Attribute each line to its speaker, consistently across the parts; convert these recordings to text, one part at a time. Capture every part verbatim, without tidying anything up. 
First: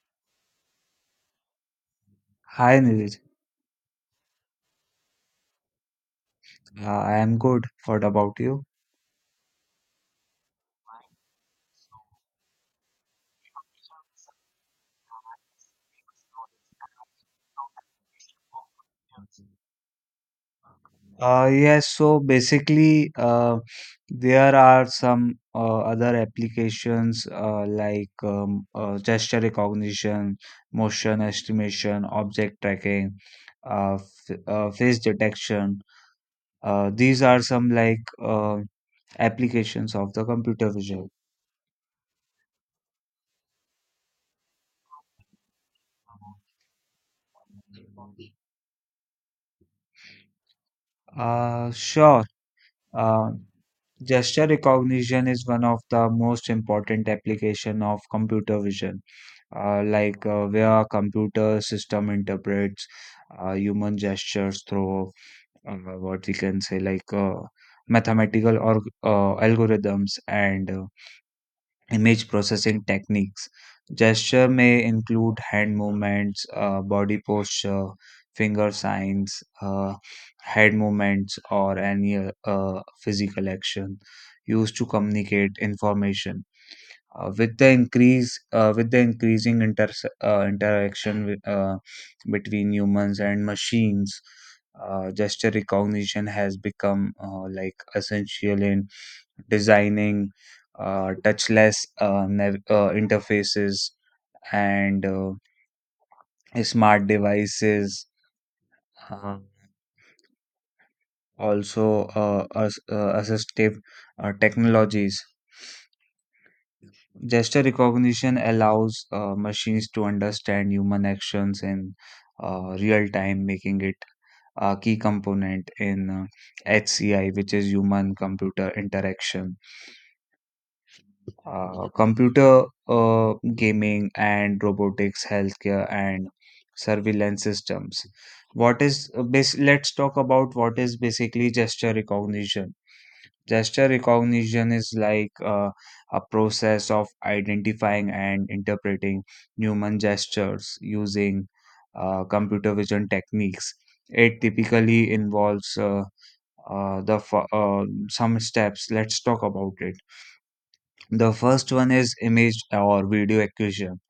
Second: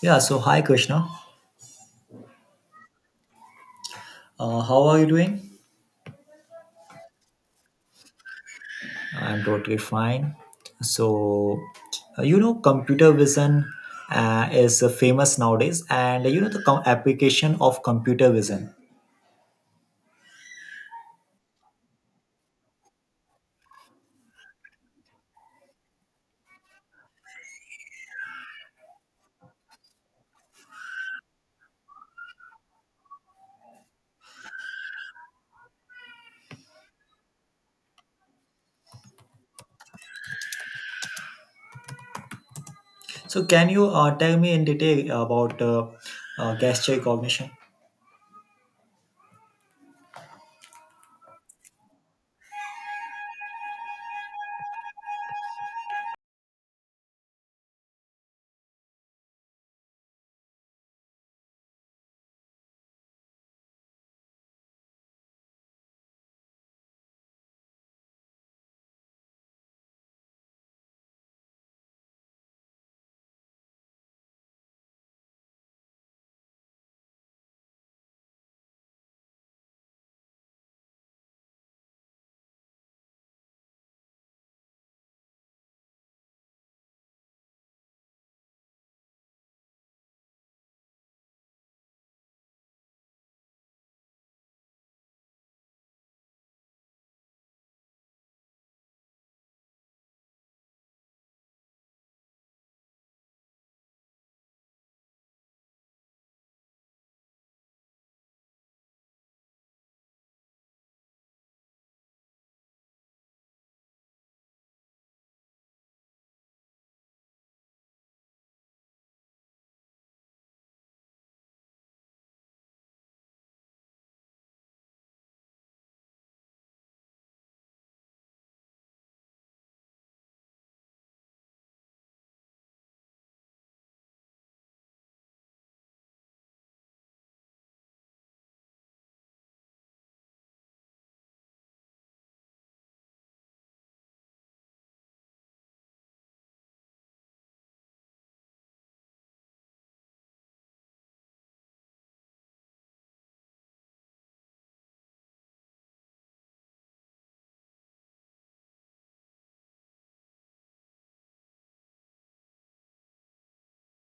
Speaker 1: Yeah, so hi Krishna.
Speaker 2: Hi Niraj,
Speaker 1: Uh, how are you doing?
Speaker 2: uh, I am good. What about you?
Speaker 1: I'm totally fine. So, uh, you know, Computer vision uh, is uh, famous nowadays, and you know, the com- application of computer vision.
Speaker 2: Uh, yes, so basically, uh, there are some uh, other applications uh, like um, uh, gesture recognition, motion estimation, object tracking, uh, f uh, face detection. Uh, these are some like uh, applications of the computer vision.
Speaker 1: So, can you uh, tell me in detail about uh, uh, gesture recognition?
Speaker 2: Uh, sure. Uh, gesture recognition is one of the most important application of computer vision, uh, like uh, where a computer system interprets uh, human gestures through uh, what we can say like uh, mathematical or uh, algorithms and uh, image processing techniques. Gesture may include hand movements, uh, body posture, finger signs, uh, head movements, or any uh, physical action used to communicate information. Uh, with the increase uh, with the increasing inters uh, interaction with, uh, between humans and machines, uh, gesture recognition has become uh, like essential in designing uh, touchless uh, nav- uh, interfaces and uh, smart devices, uh, also uh, ass- uh, assistive uh, technologies. Gesture recognition allows uh, machines to understand human actions in uh, real time, making it a key component in uh, H C I, which is human computer interaction. Uh, computer uh, gaming and robotics, healthcare, and surveillance systems. What is uh, bas- let's talk about what is basically gesture recognition. Gesture recognition is like uh, a process of identifying and interpreting human gestures using uh, computer vision techniques. It typically involves uh, uh, the f- uh, some steps. Let's talk about it. The first one is image or video acquisition.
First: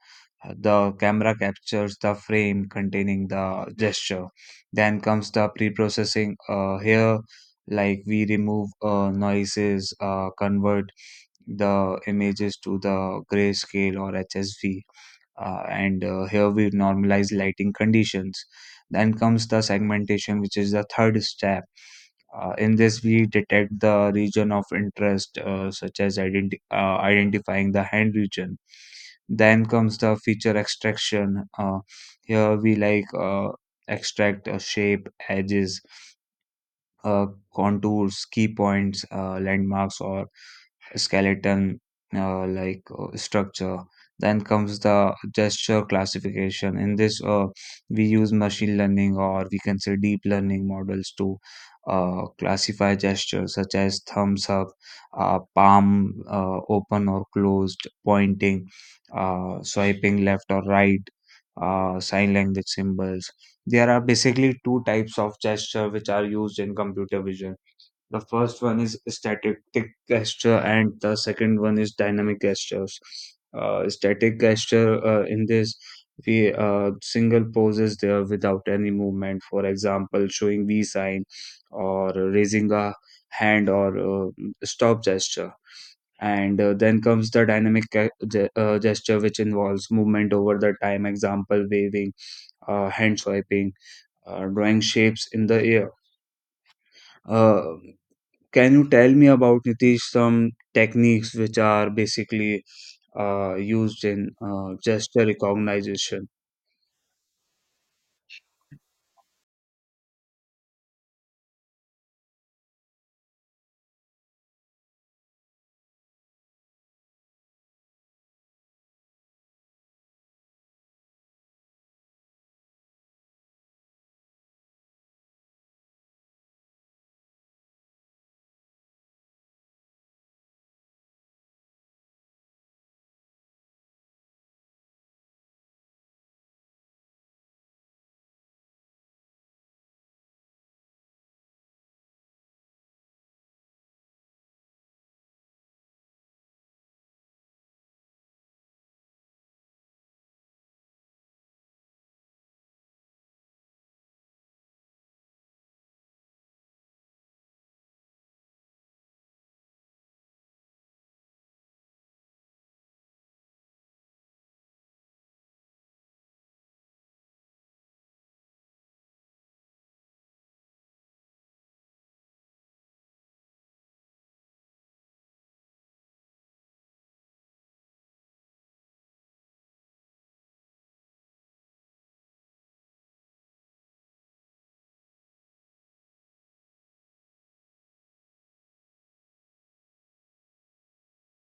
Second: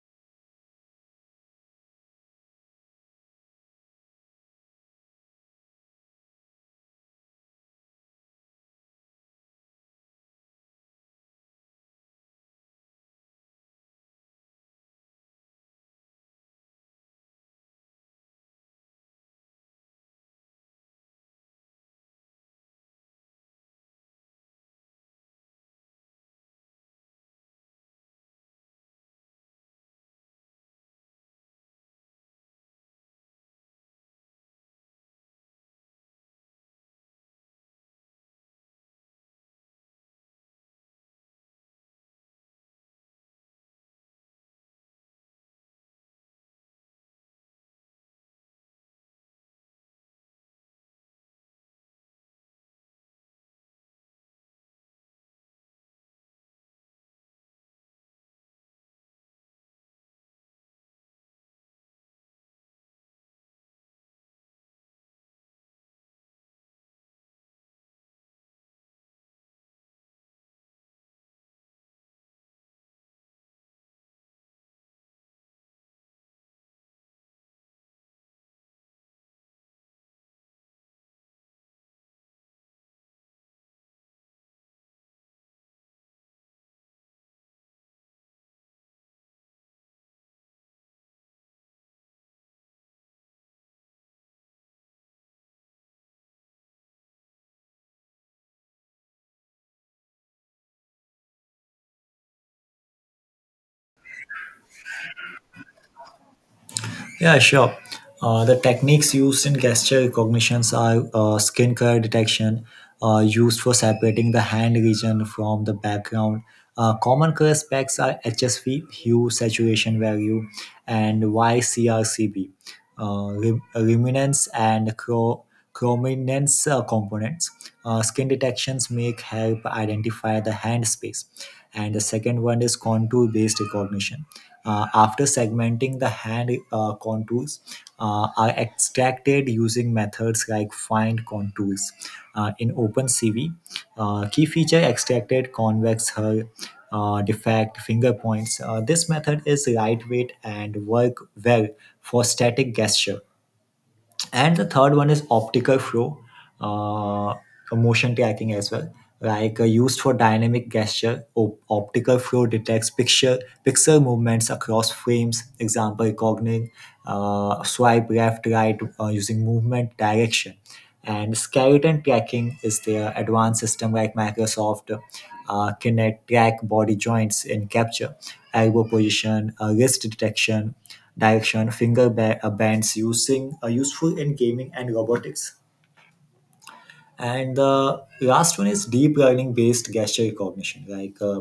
Speaker 2: The camera captures the frame containing the gesture. Then comes the pre-processing. Uh, here, like we remove uh, noises, uh, convert the images to the grayscale or H S V, uh, and uh, here we normalize lighting conditions. Then comes the segmentation, which is the third step. Uh, in this, we detect the region of interest, uh, such as identi- uh, identifying the hand region. Then comes the feature extraction. Uh, here we like uh, extract uh, shape, edges, uh, contours, key points, uh, landmarks, or skeleton uh, like uh, structure. Then comes the gesture classification. In this uh, we use machine learning or we can say deep learning models to uh, classify gestures such as thumbs up, uh, palm uh, open or closed, pointing, uh, swiping left or right, uh, sign language symbols. There are basically two types of gesture which are used in computer vision. The first one is static gesture, and the second one is dynamic gestures. Uh, static gesture, uh, in this, we uh, single poses there without any movement. For example, showing V sign or raising a hand, or uh, stop gesture. And uh, then comes the dynamic ge- ge- uh, gesture, which involves movement over the time. Example, waving, uh, hand swiping, uh, drawing shapes in the air. Uh, can you tell me about Nitish some techniques which are basically uh, used in uh, gesture recognition?
Speaker 1: Yeah, sure. Uh, the techniques used in gesture recognitions are uh, skin color detection, uh, used for separating the hand region from the background. Uh, common color specs are H S V, hue saturation value, and Y C R C B, uh, re- luminance and cro- prominence uh, components. Uh, skin detections make help identify the hand space. And the second one is contour based recognition. Uh, after segmenting the hand uh, contours uh, are extracted using methods like find contours Uh, in OpenCV, uh, key feature extracted convex hull, uh, defect finger points. Uh, this method is lightweight and work well for static gesture. And the third one is optical flow, uh, motion tracking as well, like uh, used for dynamic gesture. Op- optical flow detects picture pixel movements across frames, example recognition, uh, swipe left right uh, using movement direction. And skeleton tracking is their advanced system, like Microsoft uh, Kinect, track body joints in capture elbow position, uh, wrist detection direction, finger ba- uh, bands using are useful in gaming and robotics. And the last one is deep learning based gesture recognition, like uh,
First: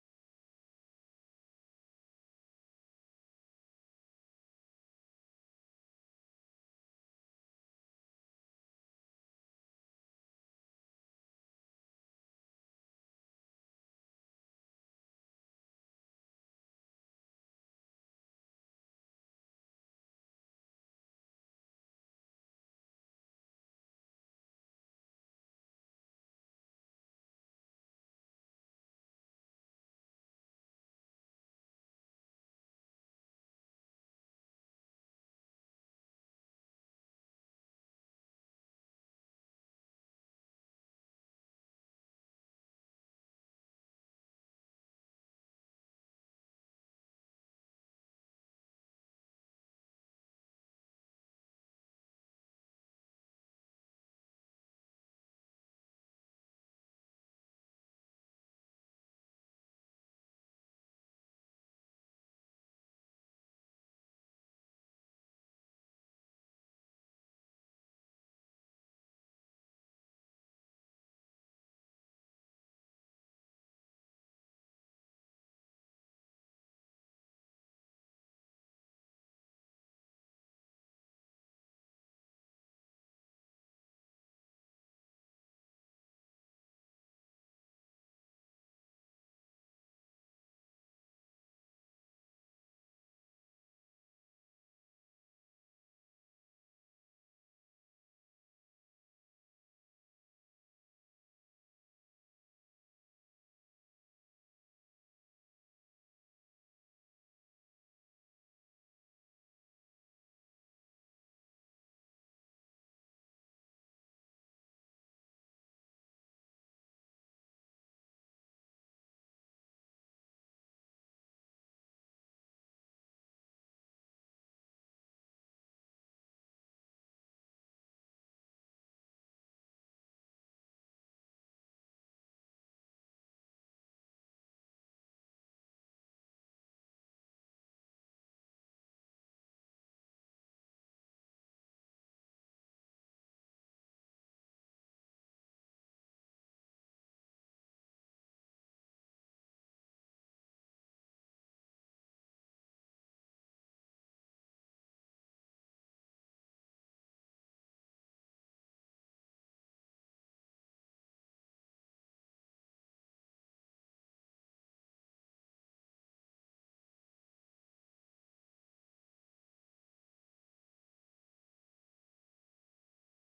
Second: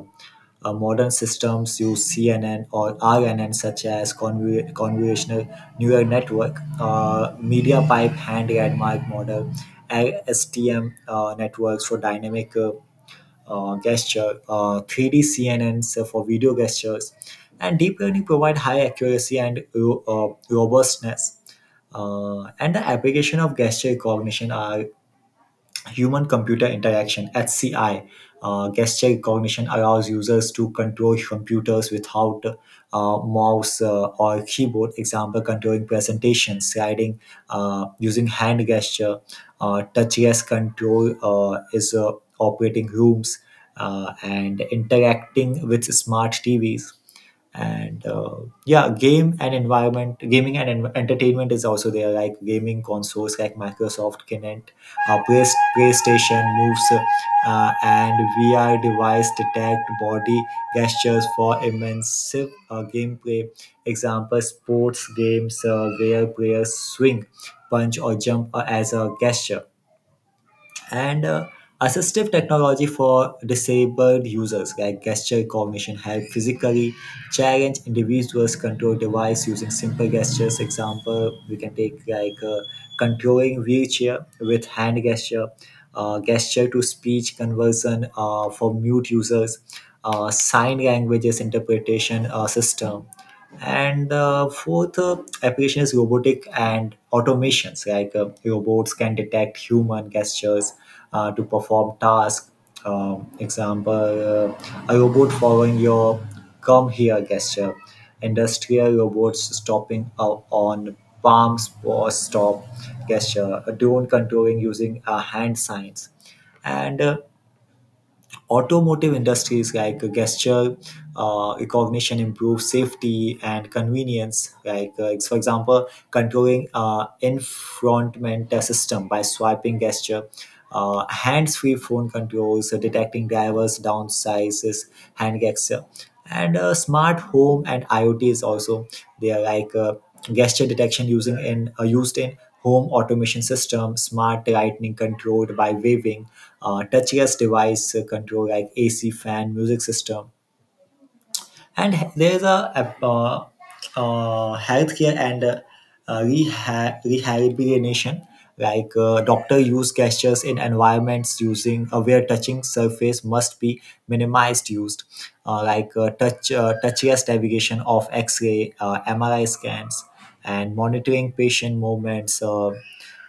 Speaker 1: uh, modern systems use C N N or R N N, such as conv- convolutional neural network, uh, media pipe hand landmark model, L S T M uh, networks for dynamic uh, uh, gesture, uh, three D C N Ns for video gestures, and deep learning provide high accuracy and ro- uh, robustness. Uh, and the application of gesture recognition are human computer interaction H C I. Uh, gesture recognition allows users to control computers without uh, mouse uh, or keyboard. Example: controlling presentations, sliding uh, using hand gesture, uh, touchless control uh, is uh, operating rooms, uh, and interacting with smart T Vs. And uh, yeah, game and environment, gaming and en- entertainment is also there, like gaming consoles like Microsoft Kinect, a play, PlayStation moves, uh, and V R device detect body gestures for immersive uh, gameplay. Example, sports games uh, where players swing, punch or jump uh, as a gesture. And uh, assistive technology for disabled users, like gesture cognition help physically challenge individuals control device using simple gestures. Example we can take, like uh, controlling wheelchair with hand gesture, uh, gesture to speech conversion uh, for mute users, uh, sign languages interpretation uh, system. And uh, fourth uh, application is robotic and automations, like uh, robots can detect human gestures uh, to perform tasks. Um, example, uh, a robot following your come here gesture, industrial robots stopping uh, on palms or stop gesture, a drone controlling using uh, hand signs. And uh, automotive industries, like gesture uh, recognition improve safety and convenience. Like uh, it's- for example, controlling uh, infrontment system by swiping gesture. Uh, hands-free phone controls, uh, detecting drivers' downsizes, hand gesture, and uh, smart home and I o T is also there. Like uh, gesture detection using in uh, used in home automation system, smart lighting controlled by waving, uh, touchless device control, like A C fan, music system, and h- there is a uh, uh, healthcare and uh, uh, reha- rehabilitation, like uh, doctor use gestures in environments using uh, where touching surface must be minimized, used uh, like uh, touch uh, touchless navigation of x-ray uh, M R I scans and monitoring patient movements. uh,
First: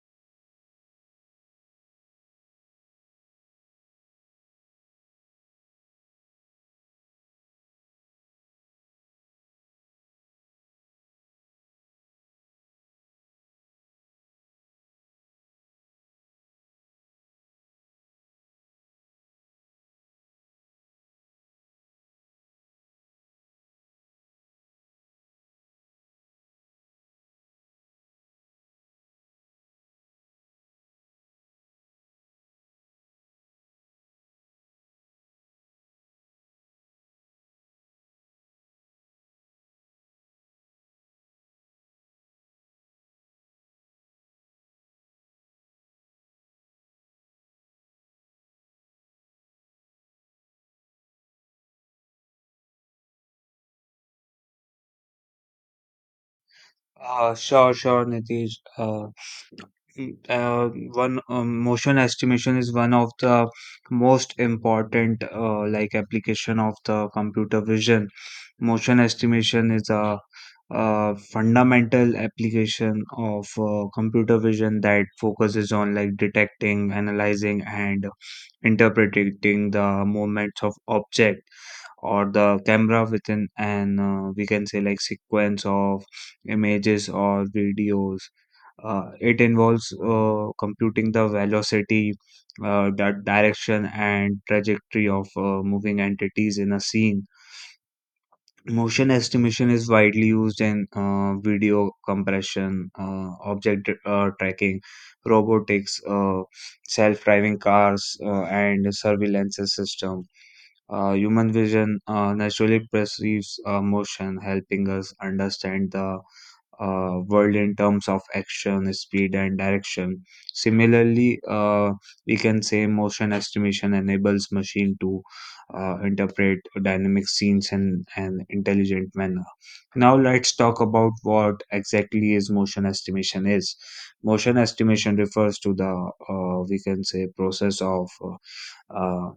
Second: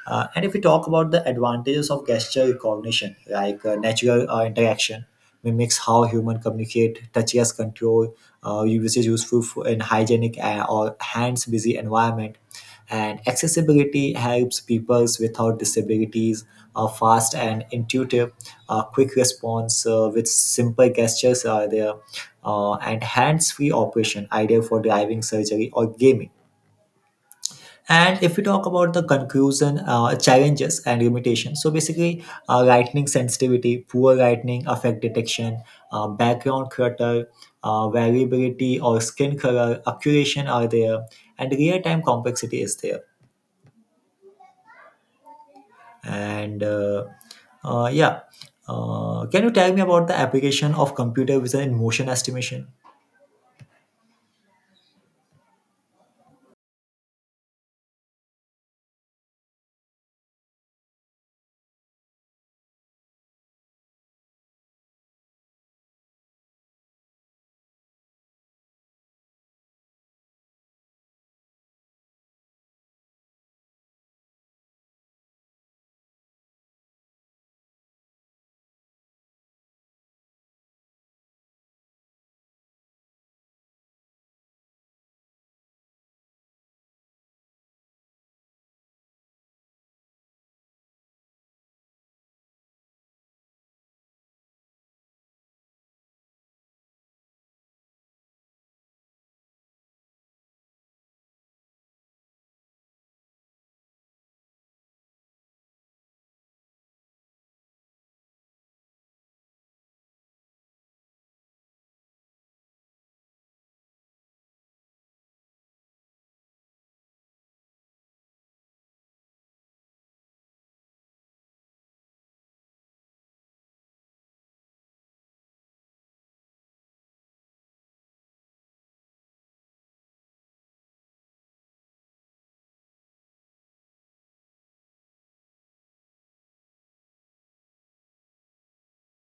Speaker 1: uh, And if we talk about the advantages of gesture recognition, like uh, natural uh, interaction, mimics how human communicate, touch as control, uh, usage useful for, in hygienic uh, or hands busy environment, and accessibility helps people without disabilities, are fast and intuitive, uh, quick response uh, with simple gestures are there, uh, and hands-free operation ideal for driving, surgery, or gaming. And if we talk about the conclusion, uh, challenges and limitations, so basically, uh, lightning sensitivity, poor lightning effect detection, uh, background clutter, uh, variability or skin color, accuracy are there, and real time complexity is there. And uh, uh, Yeah, uh, can you tell me about the application of computer vision in motion estimation?
Speaker 2: Uh, sure, sure, Nitish. Uh, uh, one um, motion estimation is one of the most important uh, like application of the computer vision. Motion estimation is a uh fundamental application of uh, computer vision that focuses on like detecting, analyzing and interpreting the movements of object or the camera within an, uh, we can say, like sequence of images or videos. Uh, it involves uh, computing the velocity, uh, the direction, and trajectory of uh, moving entities in a scene. Motion estimation is widely used in uh, video compression, uh, object uh, tracking, robotics, uh, self-driving cars, uh, and surveillance system. Uh, human vision uh, naturally perceives uh, motion, helping us understand the uh, world in terms of action, speed, and direction. Similarly, uh, we can say motion estimation enables machine to uh, interpret dynamic scenes in an intelligent manner. Now let's talk about what exactly is motion estimation is. Motion estimation refers to the, uh, we can say, process of uh,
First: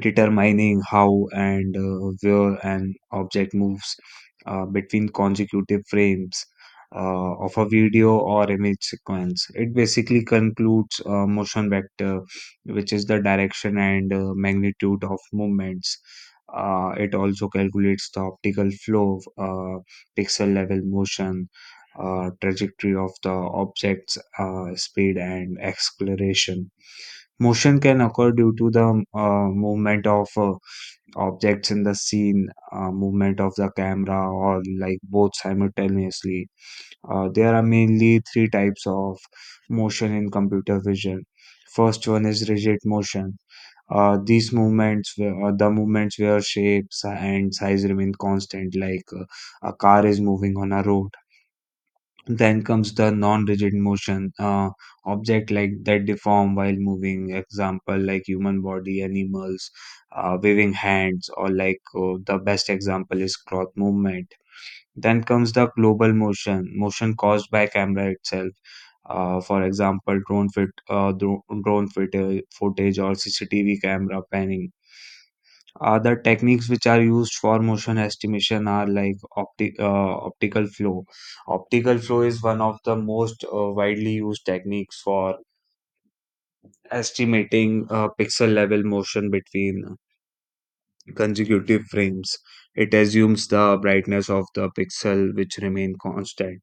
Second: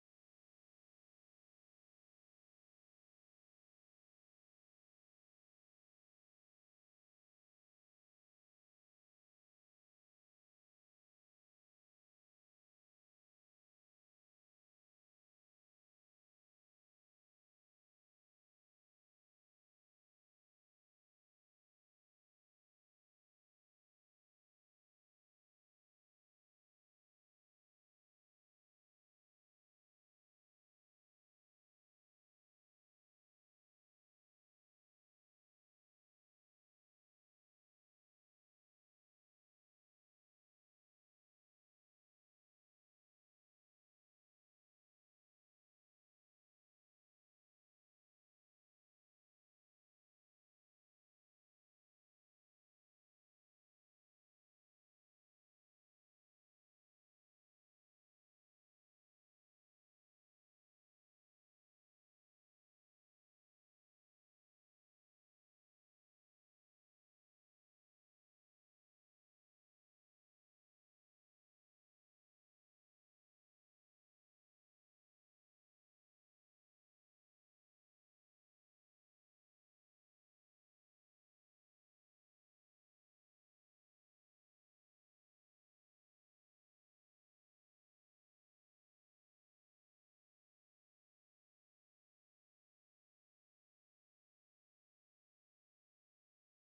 Speaker 2: determining how and uh, where an object moves uh, between consecutive frames uh, of a video or image sequence. It basically concludes a motion vector, which is the direction and uh, magnitude of movements. Uh, it also calculates the optical flow, uh, pixel level motion, uh, trajectory of the object's uh, speed, and acceleration. Motion can occur due to the uh, movement of uh, objects in the scene, uh, movement of the camera, or like both simultaneously. Uh, there are mainly three types of motion in computer vision. First one is rigid motion. Uh, these movements, where- uh, the movements where shapes and size remain constant, like uh, a car is moving on a road. Then comes the non-rigid motion, uh, object like that deform while moving. Example, like human body, animals, uh, waving hands, or like uh, the best example is cloth movement. Then comes the global motion, motion caused by camera itself. Uh, for example, drone fit, uh, dro- drone fit footage or C C T V camera panning. Other techniques which are used for motion estimation are like opti- uh, optical flow. Optical flow is one of the most uh, widely used techniques for estimating uh, pixel level motion between consecutive frames. It assumes the brightness of the pixel which remain constant,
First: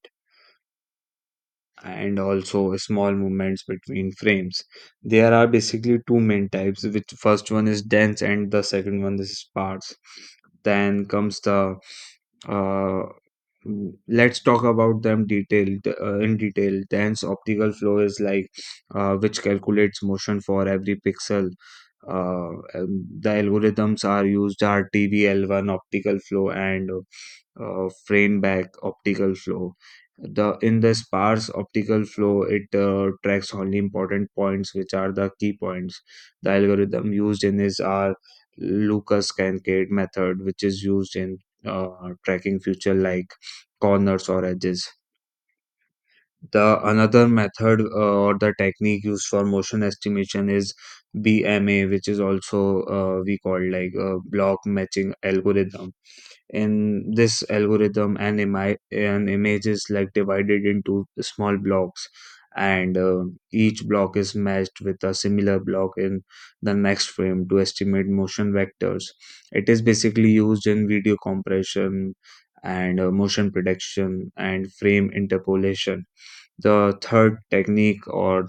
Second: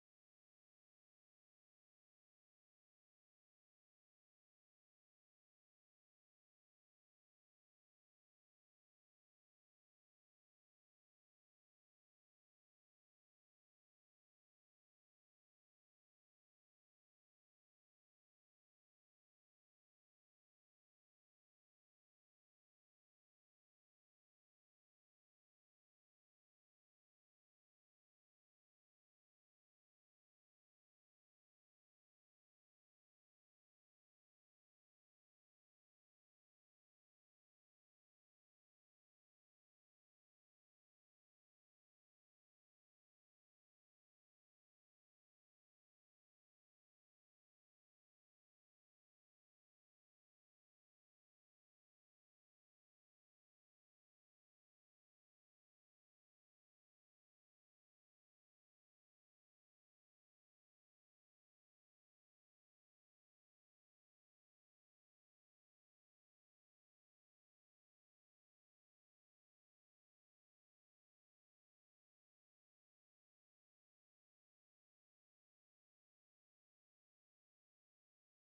Speaker 2: and also small movements between frames. There are basically two main types, which first one is dense and the second one is sparse. Then comes the uh, Mm, let's talk about them detailed uh, in detail. Dense optical flow is like uh, which calculates motion for every pixel. Uh, um, the algorithms are used are t v l one optical flow and uh, frame back optical flow. The in the sparse optical flow, it uh, tracks only important points which are the key points. The algorithm used in is our lucas kankade method, which is used in uh, tracking future like corners or edges. The another method uh, or the technique used for motion estimation is bma, which is also uh, we call like a block matching algorithm. In this algorithm and, imi- an image is like divided into small blocks, and uh, each block is matched with a similar block in the next frame to estimate motion vectors. It is basically used in video compression and uh, motion prediction and frame interpolation. The third technique or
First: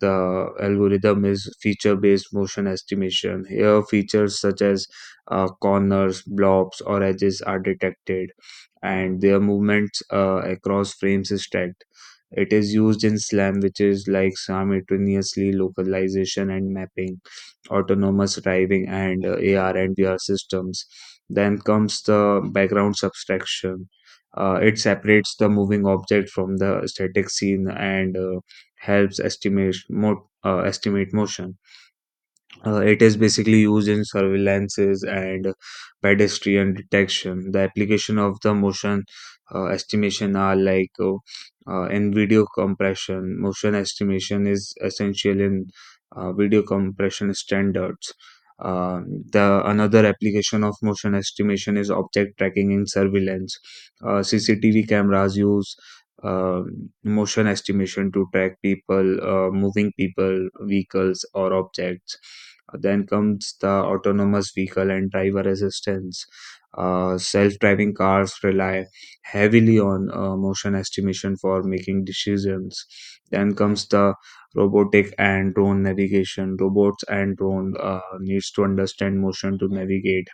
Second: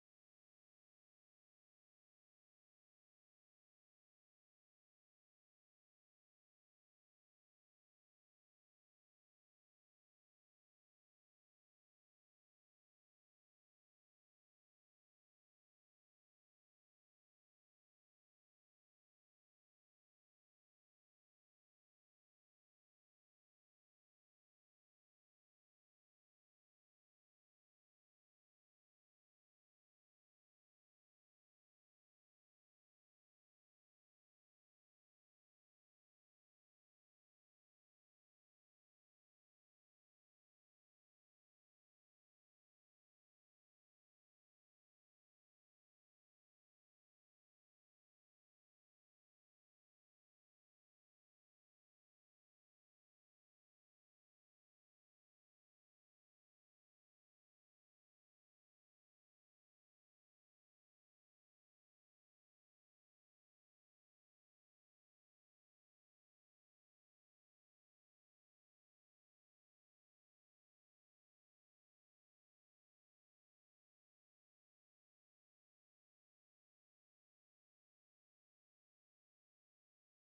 Speaker 2: the algorithm is feature based motion estimation. Here, features such as uh, corners, blobs, or edges are detected, and their movements uh, across frames is tracked. It is used in SLAM, which is like simultaneously localization and mapping, autonomous driving, and uh, A R and V R systems. Then comes the background subtraction. Uh, it separates the moving object from the static scene and uh, helps estimate mo- uh, estimate motion. Uh, it is basically used in surveillances and pedestrian detection. The application of the motion uh, estimation are like, uh, uh, in video compression. Motion estimation is essential in uh, video compression standards. Uh, the another application of motion estimation is object tracking in surveillance. Uh, C C T V cameras use uh, motion estimation to track people, uh, moving people, vehicles, or objects. Uh, then comes the autonomous vehicle and driver assistance. Uh, self-driving cars rely heavily on uh, motion estimation for making decisions. Then comes the robotic and drone navigation. Robots and drone uh, needs to understand motion to navigate.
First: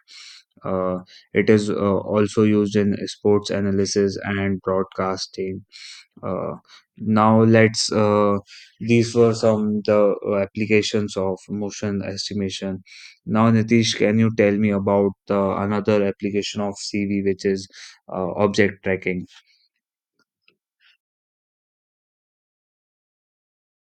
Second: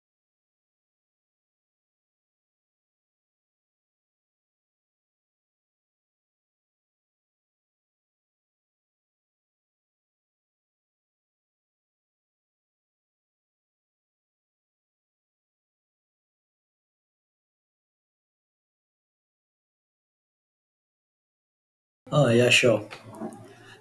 Speaker 2: Uh, it is uh, also used in sports analysis and broadcasting. Uh, now let's uh, these were some the uh, applications of motion estimation. Now, Nitish, can you tell me about the another application of C V, which is uh, object tracking?
Speaker 1: Uh, yeah, sure.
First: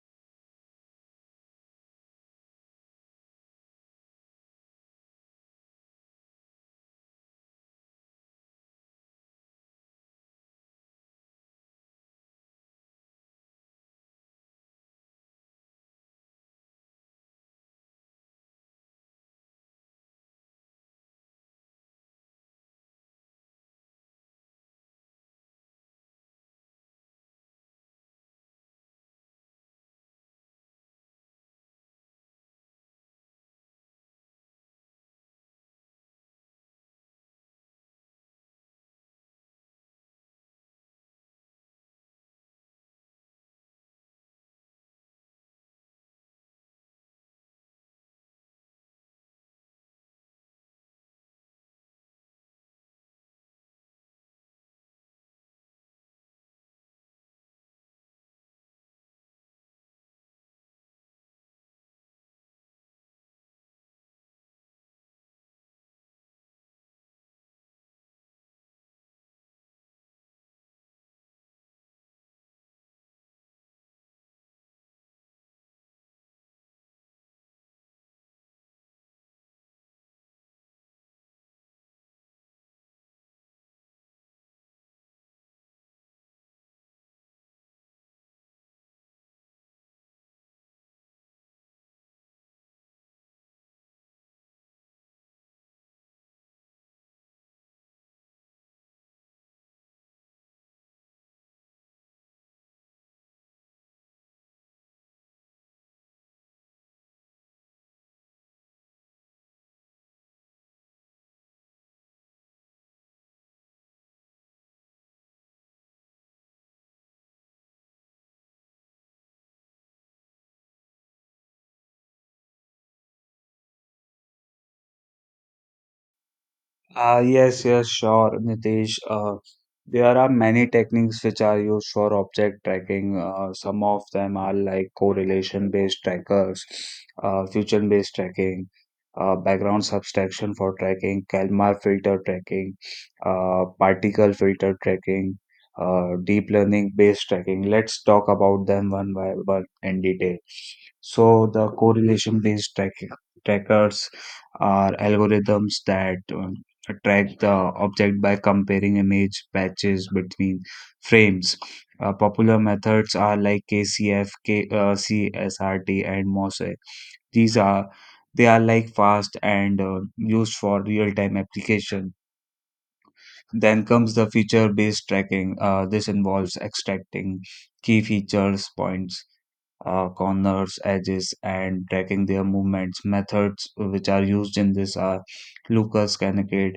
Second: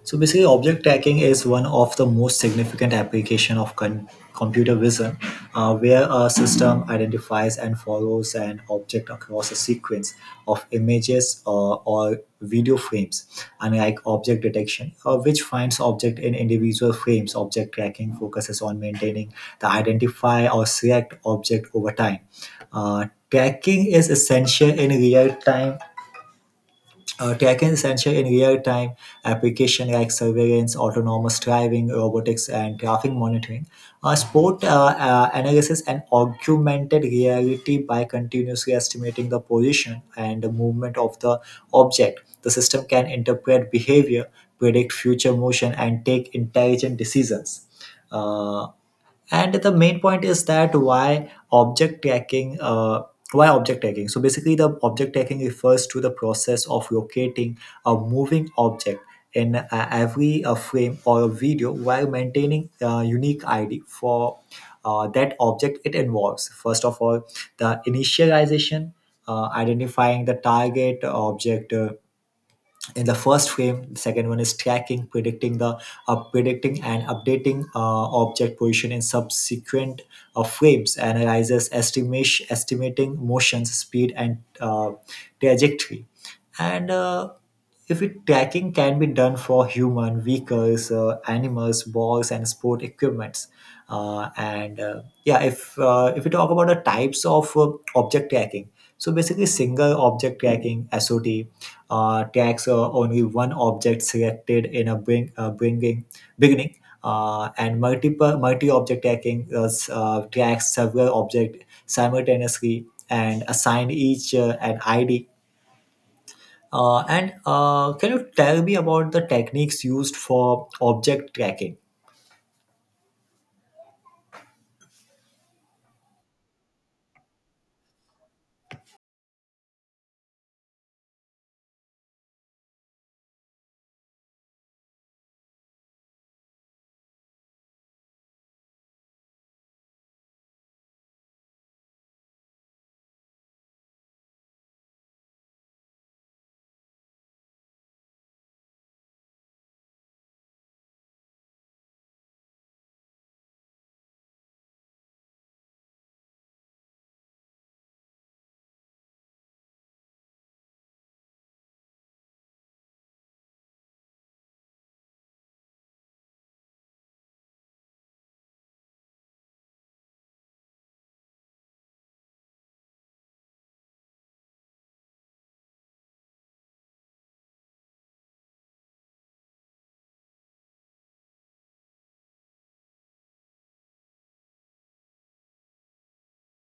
Speaker 1: So basically, object tracking is one of the most significant application of con- computer vision, uh, where a system identifies and follows an object across a sequence of images uh, or video frames, unlike object detection, uh, which finds object in individual frames. Object tracking focuses on maintaining the identify or select object over time. Uh, tracking is essential in real time uh, Tracking is essential in real-time application like surveillance, autonomous driving, robotics, and traffic monitoring. Uh, sport uh, uh, analysis and augmented reality, by continuously estimating the position and the movement of the object. The system can interpret behavior, predict future motion, and take intelligent decisions. Uh, and the main point is that, why object tracking? Uh, why object tracking so basically the object tracking refers to the process of locating a moving object in uh, every uh, frame or a video while maintaining a unique ID for uh, that object. It involves, first of all, the initialization, uh, identifying the target object uh, in the first frame. The second one is tracking, predicting the uh, predicting and updating uh, object position in subsequent uh, frames, analyzes estimation, estimating motions, speed and uh, trajectory. And uh, if it, tracking can be done for human, vehicles, uh, animals, balls and sport equipments. Uh, and uh, Yeah, if uh, if we talk about the types of uh, object tracking, so basically, single object tracking, S O T, uh, tags uh, only one object selected in a bring, uh, bringing beginning, uh, and multiple multi-object tagging uh, s- uh, tags several objects simultaneously and assign each uh, an I D. Uh, and uh, Can you tell me about the techniques used for object tracking?
Speaker 2: Ah, yes, yes, sure, Nitesh. Uh, there are many techniques which are used for object tracking. Uh, some of them are like correlation-based trackers, uh, fusion-based tracking, uh, background subtraction for tracking, Kalmar filter tracking, uh, particle filter tracking, uh, deep learning-based tracking. Let's talk about them one by one in detail. So the correlation-based tracking trackers are algorithms that um, track the object by comparing image patches between frames. Uh, popular methods are like K C F, K, uh, C S R T, and MOSAIC. These are they are like fast and uh, used for real-time application. Then comes the feature-based tracking. Uh, this involves extracting key features, points, uh, corners, edges, and tracking their movements. Methods which are used in this are Lucas Kanakade,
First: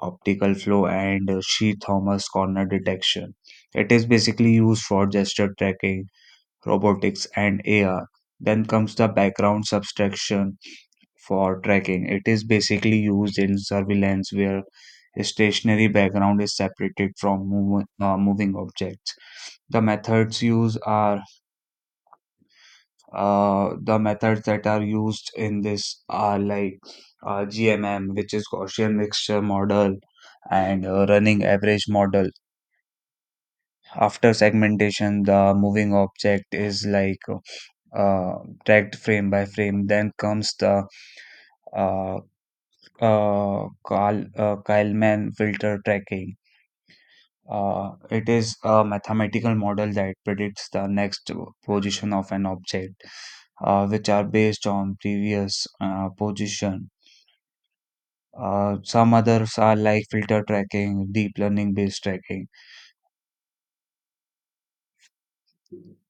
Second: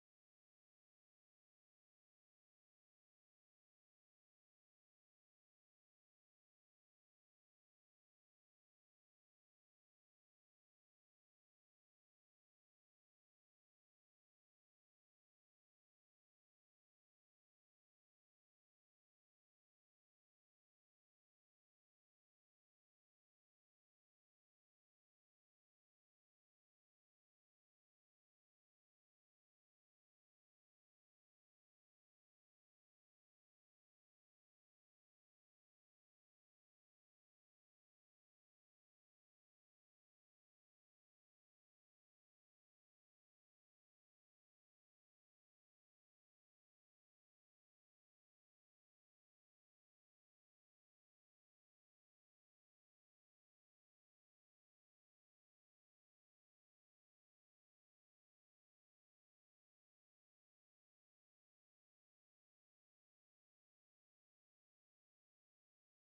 Speaker 2: optical flow, and uh, She Thomas corner detection. It is basically used for gesture tracking, robotics, and A R. Then comes the background subtraction for tracking. It is basically used in surveillance where a stationary background is separated from move, uh, moving objects. The methods used are uh, the methods that are used in this are like uh, G M M, which is Gaussian mixture model, and uh, running average model. After segmentation, the moving object is like uh, tracked frame by frame. Then comes the uh, uh, Kal uh, Kalman filter tracking. Uh, it is a mathematical model that predicts the next position of an object, uh, which are based on previous uh, position. Uh, some others are like filter tracking, deep learning based tracking.